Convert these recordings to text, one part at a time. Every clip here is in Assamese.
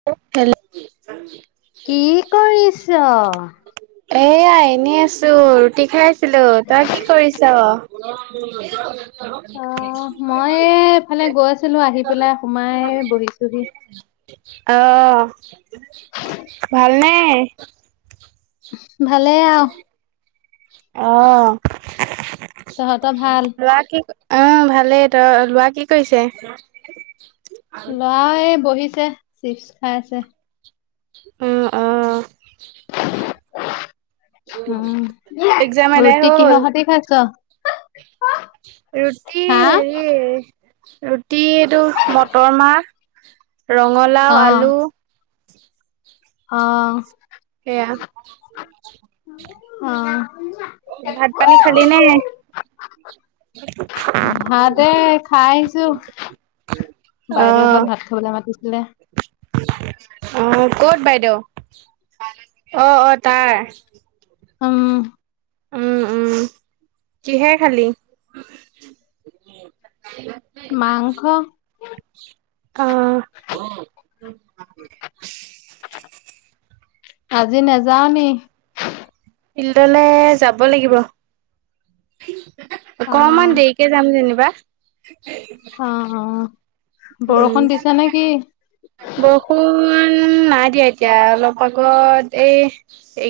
[unintelligible] কি কৰিছ? এয়া এনেই আছোঁ। ৰুটি খাই আছিলো তই কি কৰিছ? [unintelligible] অ', মই এফালে গৈ আছিলো আহি পেলাই সোমাই বহিছোহি। অ', ভালনে? ভালে আৰু। অ', তহঁতৰ ভাল? ল' ৰা কি ক অ', ভালেই ত-ল'ৰা কি কৰিছে? লৰা এই বহিছে, চিপছ খাই আছে। উম অ উম, এক্জাম এদাই ৰুটি কিহ হ'ল? সতি খাইছ? ৰুটি হা? হেৰি ৰুটি এইটো মটৰ মাহ, ৰঙালাও, অ', আলু অ'। সেয়া অ'। ভাত পানী খালি নে? ভাত এ, খাই আহিছোঁ। অ বাইদেউৰ ঘৰত ভাত খাবলে মাতিছিলে। অ', ক'ত বাইদেউ? অ', অ', তাৰ। উম। উম, উম, কিহে খালি? মাংস। অ'। [unintelligible] আজি নেযাৱ নি? ফিল্ডলে যাব লাগিব। অকমান অ', দেৰিকে যাম যেনিবা। অ', অ'। উম। বৰষুণ দিছে নেকি? বৰষুণ নাই দিয়া এতিয়া, অলপ আগত এই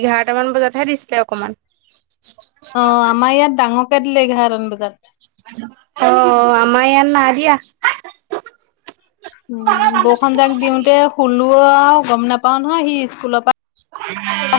এঘাৰটা মান বজাতহে দিছিলে অকমান। অ', আমাৰ ইয়াত ডাঙৰকে দিলে এঘাৰতমান বজাত। অ', অমাৰ ইয়াত না দিয়া। উম, বৰষুন যাক দিওঁতে শুলো আৰু গম নাপাওঁ নহয়, সি স্কুলৰ পৰা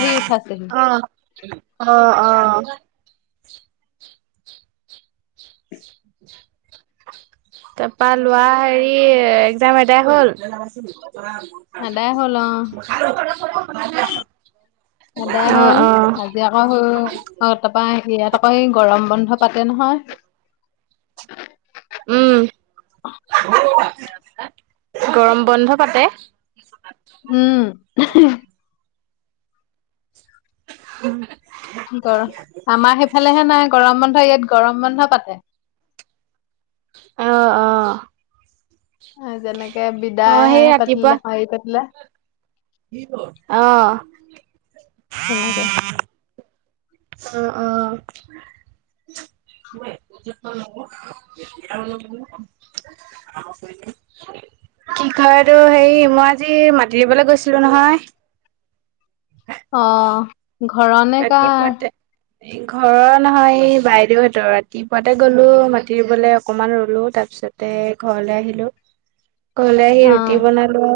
আহি উঠাইছেহি। অ', অ'। [inaudible] তাৰপা লোৱা হেৰি একজাম এদাই হ'ল? আদায় [inaudible] এদাই হ'ল আজি আকৌ [unintelligible] তাৰপৰা আহি ইয়াত আকৌ এই গৰম বন্ধ পাতে নহয়। উম, গৰম বন্ধ পাতে? উম। হম। গৰম আমাৰ সেইফালেহে নাই গৰম বন্ধ ইয়াত গৰম বন্ধ পাতে। অ', অ'। যেনেকে বিদায় মই হে সেই পাতিলে হেৰি পাতিলে। অহ। তেনেকে। অ', অ'। [inaudible] কি কয় সেইটো হেৰি মই আজি মাতি ৰুবলৈ গৈছিলো নহয়। অ'। ঘৰৰ ন ৰাতিপুৱাতে [unintelligible] ঘৰৰ নহয় এই বাইদেউহঁতৰ ৰাতিপুৱাতে গ'লো মাতি ৰুবলৈ অকণমান ৰুলো তাৰপিছত তে ঘৰলৈ আহিলোঁ। [inaudible] ঘৰলে আহি ৰুটি অ', বনালো।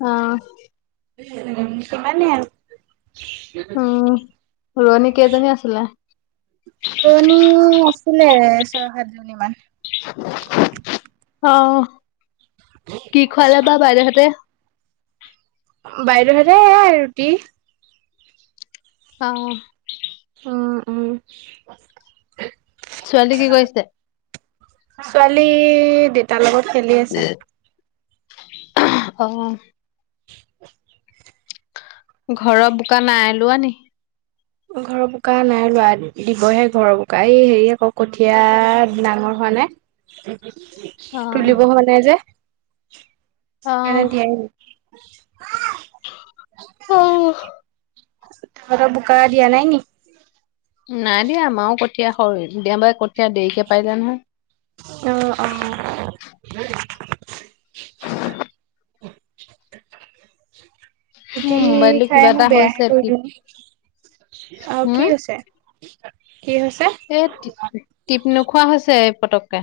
অ'। উম, সিমানেই আৰু। ৰোৱনি কেইজনী আছিলে? ৰোৱনি আছিলে ছয় সাতজনী মান। অ', কি খোৱালে বা বাইদেউহঁতে? বাইদেউহেঁতে এই এই ৰুটি। অহ। উম, উম। ছোৱালী কি কৰিছে? ছোৱালী দেতাৰ লগত খেলি আছে। অ'। [inaudible] ঘৰৰ বোকা আই লোৱা নি? ঘৰৰ বোকা নাই লোৱা দিবহে ঘৰৰ বোকা এই হেৰি আকৌ কঠীয়া ডাঙৰ হোৱা নাই। অ তুলিব হোৱা নাই যে অ সেইকাৰণে দিয়াই নাই। অ [inaudible] তহঁতৰ বোকা দিয়া নাই নি? নাই দিয়া আমাৰও কঠীয়া হয় দেবাৰে কঠীয়া দেৰিকে পাৰিলে নহয়। উম, অ'। ৰুটি মোৰ মোবাইলটো কিবা খাই এটা মই বেয়াহে হৈছে টিপ কৰিলো নি আৰু হম কি হৈছে? কি হৈছে? এই টিপ টিপ নোখোৱা হৈছে এই পতককে।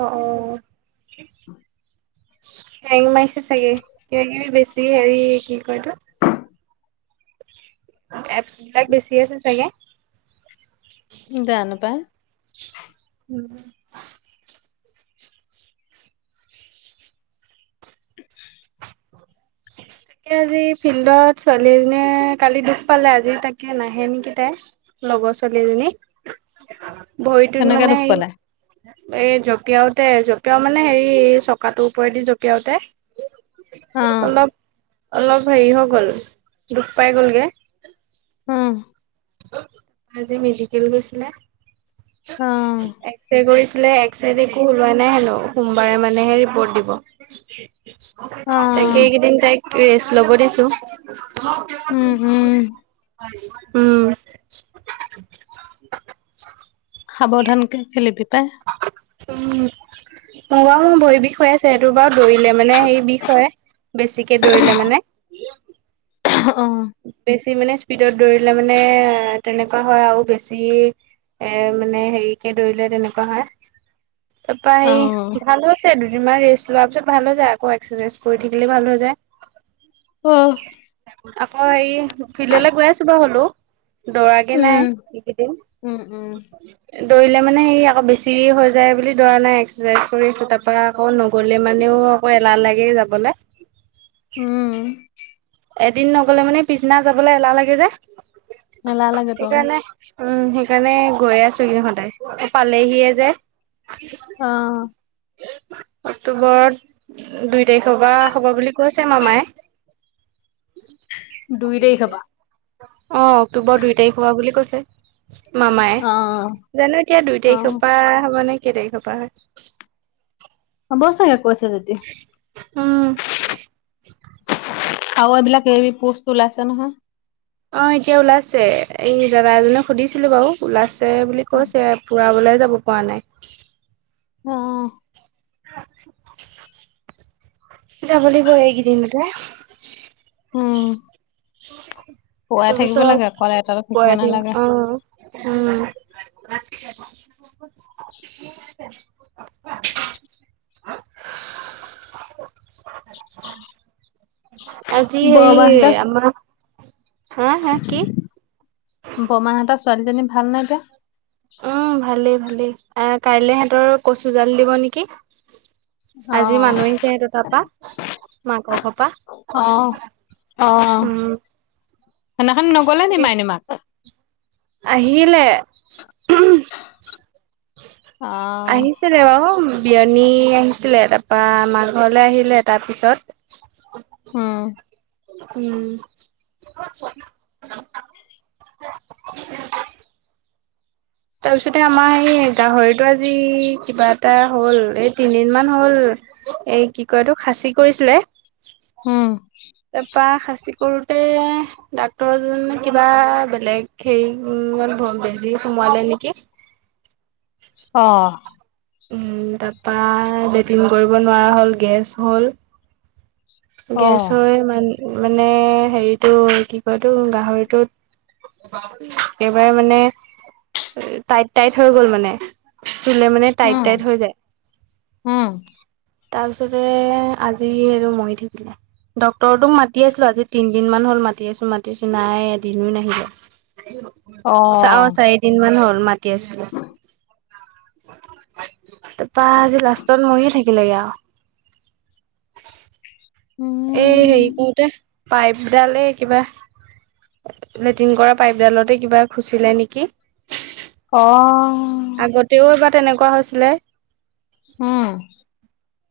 আহ অ'। [unintelligible] [inaudible] হেং মাৰিছে চাগে, কিবা কিবি বেছি হেৰি কি কয়তো? এপছ, বিলাক বেছি আছে চাগে। জানো পাই। উম। [unintelligible] তাকে আজি ফিল্ডত ছোৱালী এজনীয়ে, কালি দুখ পালে আজি তাকে নাহে নেকি তাই। লগৰ ছোৱালী এজনী। [inaudible] ভৰিটোত কেনেকে মানে। দুখ পালে এই জঁপিয়াওতে জঁপিয়াও মানে, হেৰি চকাটোৰ ওপৰেদি জঁপিয়াওতে। আহ। অলপ অলপ হেৰি হৈ গ'ল, দুখ পাই গ'লগে। উম, আজি মেডিকেল গৈছিলে, অ এক্সৰে কৰিছিলে। এক্সেড একো ওলোৱা নাই হেনো, সোমবাৰে মানেহে ৰিপ'ৰ্ট দিব। অ তাকে ইকেইদিন তাইক ৰেষ্ট লব দিছো। উম উম উম। [unintelligible] সাৱধানকে খেলিবি পায়। ম বাওঁ ভৰি বিষ হৈ আছে সেইটো বাৰু দৌৰিলে মানে বিষ হয়। বেছিকে দৌৰিলে মানে। থ অ। বেছি মানে স্পীডত দৌৰিলে মানে, তেনেকুৱা হয় আৰু বেছি। এ মানে হেৰিকে ধৰিলে তেনেকুৱা হয়। অ পায় ভাল হৈছে, দুদিনমান ৰেষ্ট লোৱাৰ পিছত ভাল হৈ যায়। আকৌ এক্সাৰচাইজ কৰি থাকিলে ভাল হৈ যায়। অ'হ। আকৌ হেই ফিল্ডলৈ গৈ আছোঁ বা হ'লেও। দৌৰাগে নাই উম এইকেইদিন। উম উম দৌৰিলে মানে হেই আকৌ বেছি হৈ যায় বুলি দৌৰা নাই। এক্সাৰচাইজ কৰিছো তাৰ পৰা আকৌ নগ'লে মানেও? অ এলাহ লাগে যাবলে। উম। এদিন নগলে মানে পিছদিনা যাবলৈ এলাহ লাগে যে এলাহ লাগেতো আকৌ সেইকাৰণে। উম, সেইকাৰণে গৈয়ে আছো এইকেইদিন সদায় পালেহিয়ে যে। অ'। অক্টোবৰত দুই তাৰিখৰ পৰা হ'ব বুলি কৈছে মামায়ে। দুই তাৰিখৰ পৰা। অ', অক্টোবৰ দুই তাৰিখ হোৱা বুলি কৈছে মামায়। অ জানো এতিয়া দুই অ তাৰিখৰ পৰা হ'বনে কেই তাৰিখৰ পৰা হয়। হব চগে কৈছে যদি। উম আও এইবিলাক কিবা কিবি পোষ্ট ওলাইছে নহয়। অ এতিয়া ওলাইছে, এই দাদা এজক সুধিছিলো বাৰু। ওলাইছে বুলি কৈছে, পূৰাবলৈ যাব পৰা নাই। অ অ। যাব লাগিব এইগিদিনতে। উম। পোৱাই থাকিব লাগে অকলে এটা তাৰপিছত থাকিব পয়াতিং নালাগে অঁ, উম। [unintelligible] আজি সেই বৰমাহঁতৰ আমাৰ হেঁ হেঁ কি? ব'মাহঁতৰ ছোৱালীজনী ভালনে এতিয়া? অঁ ভালেই ভালেই, অঁ কাইলে হেতৰ কচুজাল দিব নেকি? অ আজি মানুহ আহিছে সেহঁত তা'পা। মা' ক ঘপা, অ উম। সেই নাখনি নগ'লে নি মাইনী মাক? আহিলে। ‌ [unintelligible] অ আহিছিলে বাওঁ। বিয়নী আহিছিলে, তাপা আমাৰ ঘৰলে আহিলে তাৰপিছত, উম। উম। [unintelligible] [unintelligible] তাৰপিছতে আমাৰ এই গাহৰিটো আজি কিবা এটা হ'ল, এই তিনিদিনমান হ'ল। এই কি কয় এটো খাচী কৰিছিলে। উম। তাপা খাচি কৰোতে, ডাক্তৰ জনে কিবা বেলেগ হেই ওম বেজি সোমোৱালে নেকি? অঁহ। উম তাপা লেটিন কৰিব নোৱাৰা হ'ল, গেছ হ'ল। অ গেছ হৈ মান মানে হেৰিটো কি কয় এটো গাহৰিটো একেবাৰে মানে টাইট টাইট হৈ গ'ল মানে, চোলে মানে টাইট উম টাইট হৈ যায়। উম তাপিছতে আজি এইটো মৰি থাকিলে। ডক্তৰটোক মাতি আছিলো আজি তিনদিন মান হ'ল মাতি আছো, মাতি আছো, নাই এদিনো নাহিলে। অ চা অ' চাৰিদিন মান হ'ল মাতি আছিলো। তাপা আজি লাষ্টত মইয়ে থাকিলেগে আও উম। এই হেই কৰোঁতে পাইপ ডাল এই কিবা লেটিন কৰা পাইপডালতে কিবা খুচিলে নেকি? অঁ আগতেও এবা তেনেকুৱা হৈছিলে। অঁ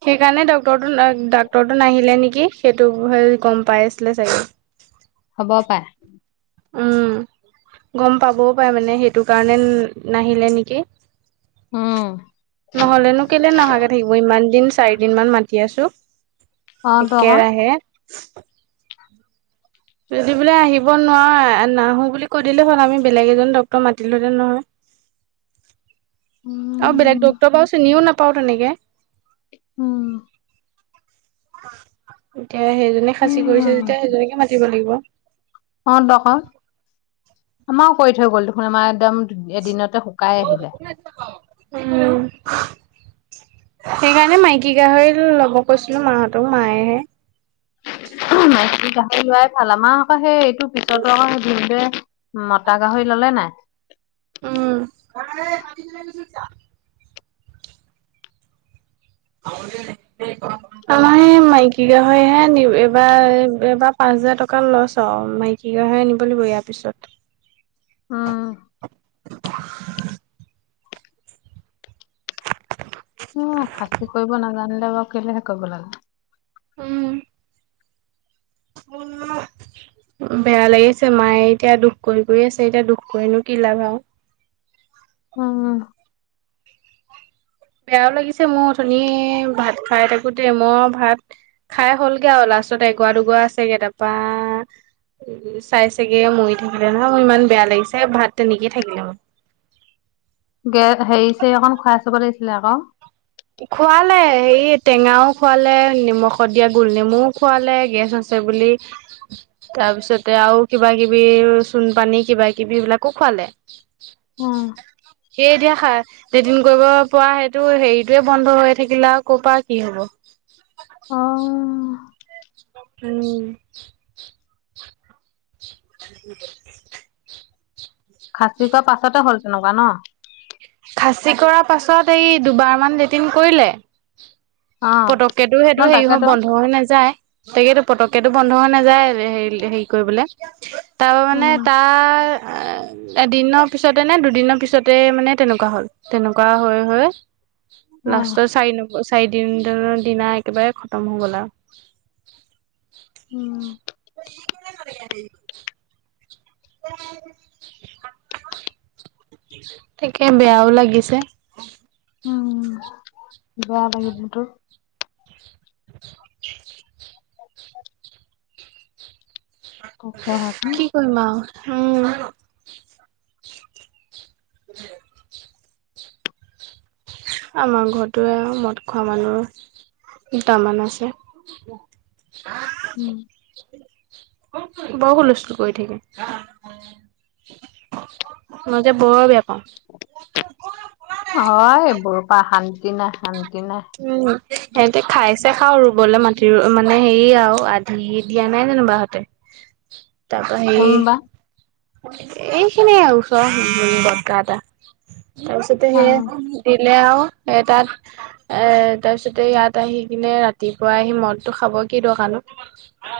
সেইকাৰণে ডক্টৰটো ন' ডাক্টৰটো নাহিলে নেকি সেইটো ভয় গ'ম পাই আছিলে চাগে। হ'ব পায়। উম, গ'ম পাবও পায় মানে সেইটো কাৰণে নে নাহিলে নেকি উম নহ'লেনো কেলে নহাকে থাকিব ইমান দিন চাৰিদিন মান মাতি আছো অ তো আকৌ একেৰাহে। যদি বোলে আহিব নোৱাৱ নাহো বুলি কৈ দিলে হ'ল, আমি বেলেগ এজন ডক্টৰ মাতিলো হেঁতেন নহয়। উম। আৰু বেলেগ ডক্তৰ বা চিনিও নাপাওঁ তেনেকে। উম। এতিয়া সেইজনী খাচী উম কৰিছে যেতিয়া সেইজনীকে মাতিব লাগিব। অ দক। আমাৰও কৰি থৈ গ'ল দেখোন, আমাৰ একদম এদিনতে শুকাই আহিলে। উম। সেইকাৰণে মাইকী গাহৰি ল'ব কৈছিলো মাহতক, মায়েহে, উম মাইকী গাহৰি লোৱাই ভাল। আমাৰ আকৌ সেই এইটো পিছতো আকৌ সেই ভিনদেৱে, মতা গাহৰি ল'লে নাই। উম। আমাহে মাইকী গাহৰিহে আনিম। এবাৰ এবাৰ পাঁচ হাজাৰ টকা লছ হ'ল। মাই কী গাহৰি আনিব লাগিব ইয়াৰ পিছত। উম। উ খাচী কৰিব নাজানিলে বাৰু কেলেহে কৰিব লাগে। উম। [inaudible] বেয়া লাগিছে, মায়ে এতিয়া দুখ কৰি কৰি আছে, এতিয়া দুখ কৰিনো কি লাভ আৰু। উম। বেয়াও লাগিছে মোৰ অথনিয়ে ভাত খোৱাই থাকোতে মই ভাত খাই হ'লগে আৰু, লাষ্টত এগৱা দুগৱা আছেগে, তাৰপা উ চাই চেগে মৰি থাকিলে নহয় মোৰ ইমান বেয়া লাগিছে ভাত তেনেকেয়ে থাকিলে মোৰ। গে হেৰি চেৰি অকন খুৱাই চাব লাগিছিলে আক। খুৱালে, হেৰি টেঙাও খুৱালে, নিমখত দিয়া গোল নেমুও খুৱালে, গেছ হৈছে ছে বুলি। তাৰপিছতে আৰু কিবা কিবি, চুণ পানী কিবা কিবি এই বিলাকো খুৱালে। উম। সি এতিয়া খাই লেটিন কৰিব পৰা সেইটো হেৰি টোৱে বন্ধ হৈ থাকিলে আও ক'পা কি হব। অ উম। [inaudible] খাচি কৰা পাছতে হ'ল তেনেকুৱা ন? খাচী কৰা পাছত এই দুবাৰমান লেটিন কৰিলে। অ পতককেটো সেইটো ন হেৰি হয় তাকেতো বন্ধ হৈ নাযায়। তাকেতো পতককেটো বন্ধ হৈ নাযায় হেৰি হেৰি কৰিবলে। তাৰ মানে উম তাৰ এ এদিনৰ পিছতে নে দুদিনৰ পিছতে মানে তেনেকুৱা হ'ল। তেনেকুৱা হৈ হৈ অ লাষ্টৰ চাৰি ন চাৰিদিন দ দিনা একেবাৰে খতম হৈ গ'ল আৰু। উম। [unintelligible] তাকে বেয়াও লাগিছে। উম, বেয়া লাগিবতো। তাকেহেটো। কি কৰিম আও উম। [unintelligible] আমাৰ ঘৰতটো এয়া মদ খোৱা মানুহ দুটামান আছে। উম বৰ হুলস্থুল কৰি থাকে। মই যে বৰৰ বেয়া পাওঁ। হয়। বোৰ পৰা শান্তি নাই। শান্তি নাই। উম', সিহতে খাইছে খাওঁ ৰুবলৈ মাটি মানে হেৰি আৰু আধি দিয়া নাই যানো বা হতে? [inaudible] তাৰ পা হেৰি কোনবা এইখিনিয় ওচৰৰ বটতা এটা তাৰপিছতে অ সেই লে আৰু এতাত এ', তাৰপিছতে ইয়াত আহি কিনে ৰাতিপুৱা আহি মদতটো খাব কি দৰকাৰ নো? [unintelligible]